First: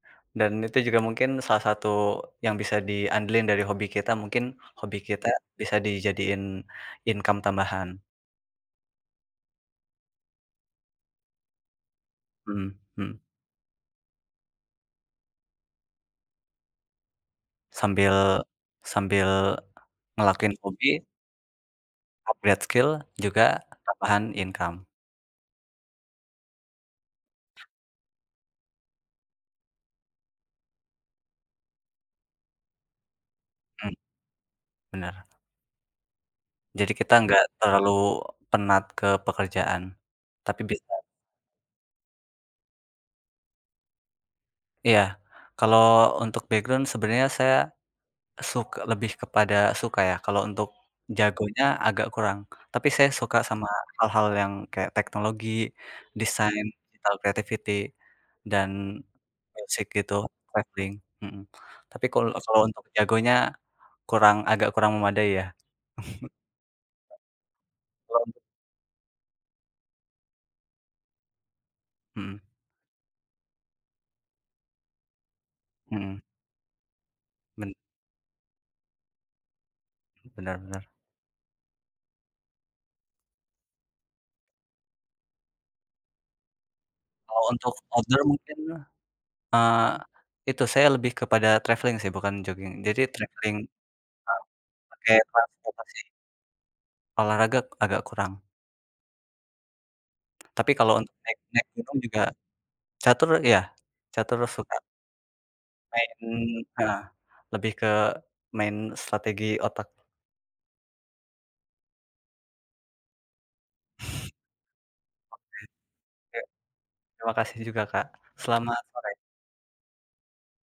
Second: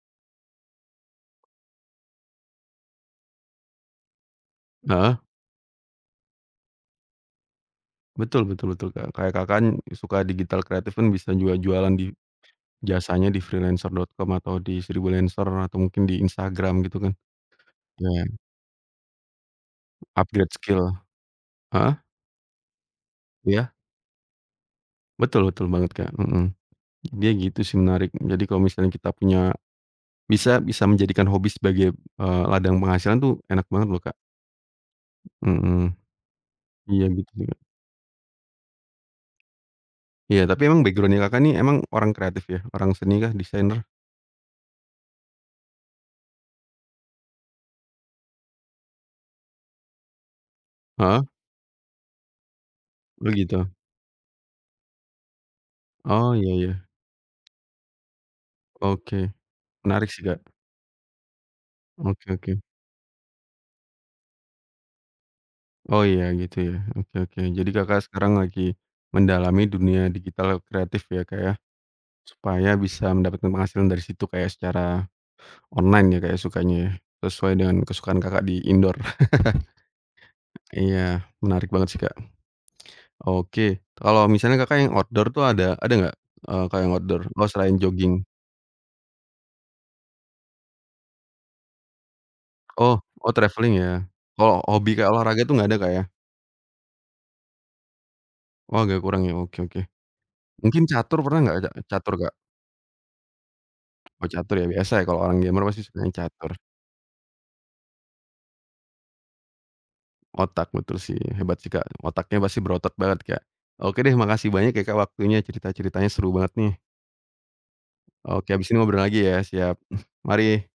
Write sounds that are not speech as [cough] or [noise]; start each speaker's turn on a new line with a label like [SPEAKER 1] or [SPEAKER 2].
[SPEAKER 1] Dan itu juga mungkin salah satu yang bisa di andelin dari hobi kita, mungkin hobi
[SPEAKER 2] Heeh.
[SPEAKER 1] kita bisa dijadiin income tambahan.
[SPEAKER 2] Betul betul betul Kak. Kayak Kakak kan suka digital kreatif kan bisa juga jualan di
[SPEAKER 1] Mhm mhm.
[SPEAKER 2] jasanya di freelancer.com atau di Sribulancer atau mungkin di Instagram gitu kan.
[SPEAKER 1] Sambil
[SPEAKER 2] Iya.
[SPEAKER 1] sambil
[SPEAKER 2] Upgrade
[SPEAKER 1] ngelakuin
[SPEAKER 2] skill.
[SPEAKER 1] hobi
[SPEAKER 2] Heeh?
[SPEAKER 1] upgrade skill juga
[SPEAKER 2] Iya.
[SPEAKER 1] tambahan income.
[SPEAKER 2] Betul betul banget Kak. Mhm. Dia gitu sih menarik. Jadi kalau misalnya kita punya bisa bisa menjadikan hobi sebagai, eee, ladang penghasilan tuh enak banget
[SPEAKER 1] Hmm.
[SPEAKER 2] loh Kak.
[SPEAKER 1] Benar.
[SPEAKER 2] Mhm.
[SPEAKER 1] Jadi
[SPEAKER 2] Iya
[SPEAKER 1] kita
[SPEAKER 2] gitu
[SPEAKER 1] nggak
[SPEAKER 2] juga.
[SPEAKER 1] terlalu penat ke pekerjaan
[SPEAKER 2] Iya
[SPEAKER 1] tapi
[SPEAKER 2] tapi emang
[SPEAKER 1] bisa [unintelligible]
[SPEAKER 2] background-nya Kakak nih emang orang kreatif ya? Orang seni kah? Desainer?
[SPEAKER 1] Iya kalau untuk background sebenarnya saya suk lebih kepada suka ya, kalau untuk
[SPEAKER 2] Heeh.
[SPEAKER 1] jagonya agak kurang. Tapi saya
[SPEAKER 2] Oh
[SPEAKER 1] suka sama
[SPEAKER 2] gitu.
[SPEAKER 1] hal-hal yang kayak teknologi,
[SPEAKER 2] Oh ya
[SPEAKER 1] desain,
[SPEAKER 2] ya.
[SPEAKER 1] digital creativity dan
[SPEAKER 2] Oke,
[SPEAKER 1] musik
[SPEAKER 2] menarik
[SPEAKER 1] gitu,
[SPEAKER 2] sih Kak.
[SPEAKER 1] travelling. Mhm. Tapi kalau
[SPEAKER 2] Oke oke.
[SPEAKER 1] kalau untuk jagonya kurang agak kurang memadai ya.
[SPEAKER 2] Oh iya gitu ya. Oke oke. Jadi Kakak
[SPEAKER 1] [chuckles] Kalau
[SPEAKER 2] sekarang
[SPEAKER 1] untuk
[SPEAKER 2] lagi mendalami dunia digital kreatif ya Kak, ya.
[SPEAKER 1] Mmm.
[SPEAKER 2] Supaya bisa mendapatkan penghasilan dari situ kayak secara online ya,
[SPEAKER 1] Mhm.
[SPEAKER 2] Kak sukanya. Sesuai
[SPEAKER 1] Ben
[SPEAKER 2] dengan kesukaan Kakak di indoor. [chuckles]
[SPEAKER 1] Benar benar.
[SPEAKER 2] Iya menarik banget sih Kak. Oke, kalau misalnya Kakak yang outdoor tuh ada ada nggak, eee, Kak yang outdoor?
[SPEAKER 1] Kalau
[SPEAKER 2] Oh
[SPEAKER 1] untuk
[SPEAKER 2] selain
[SPEAKER 1] outdoor
[SPEAKER 2] jogging.
[SPEAKER 1] mungkin, eee, itu saya lebih kepada travelling sih bukan jogging.
[SPEAKER 2] Oh
[SPEAKER 1] Jadi
[SPEAKER 2] oh
[SPEAKER 1] travelling,
[SPEAKER 2] traveling ya.
[SPEAKER 1] eee,
[SPEAKER 2] Kalau hobi kayak
[SPEAKER 1] pakai
[SPEAKER 2] olahraga itu nggak ada Kak,
[SPEAKER 1] transportasi.
[SPEAKER 2] ya?
[SPEAKER 1] Olahraga agak kurang.
[SPEAKER 2] Oh agak kurang ya. Oke oke.
[SPEAKER 1] Tapi
[SPEAKER 2] Mungkin
[SPEAKER 1] kalau untuk
[SPEAKER 2] catur
[SPEAKER 1] naik
[SPEAKER 2] pernah nggak,
[SPEAKER 1] naik gunung
[SPEAKER 2] catur
[SPEAKER 1] juga
[SPEAKER 2] Kak?
[SPEAKER 1] catur ya,
[SPEAKER 2] Oh
[SPEAKER 1] catur
[SPEAKER 2] catur ya
[SPEAKER 1] suka.
[SPEAKER 2] biasa ya kalau orang gamer pasti sukanya catur.
[SPEAKER 1] Main heeh, lebih ke main strategi otak.
[SPEAKER 2] Otak betul sih. Hebat sih Kak. Otaknya pasti berotot banget Kak. Oke deh makasih banyak ya Kak waktunya cerita-ceritanya seru
[SPEAKER 1] Oke. Ya.
[SPEAKER 2] banget nih.
[SPEAKER 1] Terima kasih juga Kak.
[SPEAKER 2] Oke habis ini
[SPEAKER 1] Selamat
[SPEAKER 2] ngobrol
[SPEAKER 1] sore.
[SPEAKER 2] lagi ya. Siap. Mari.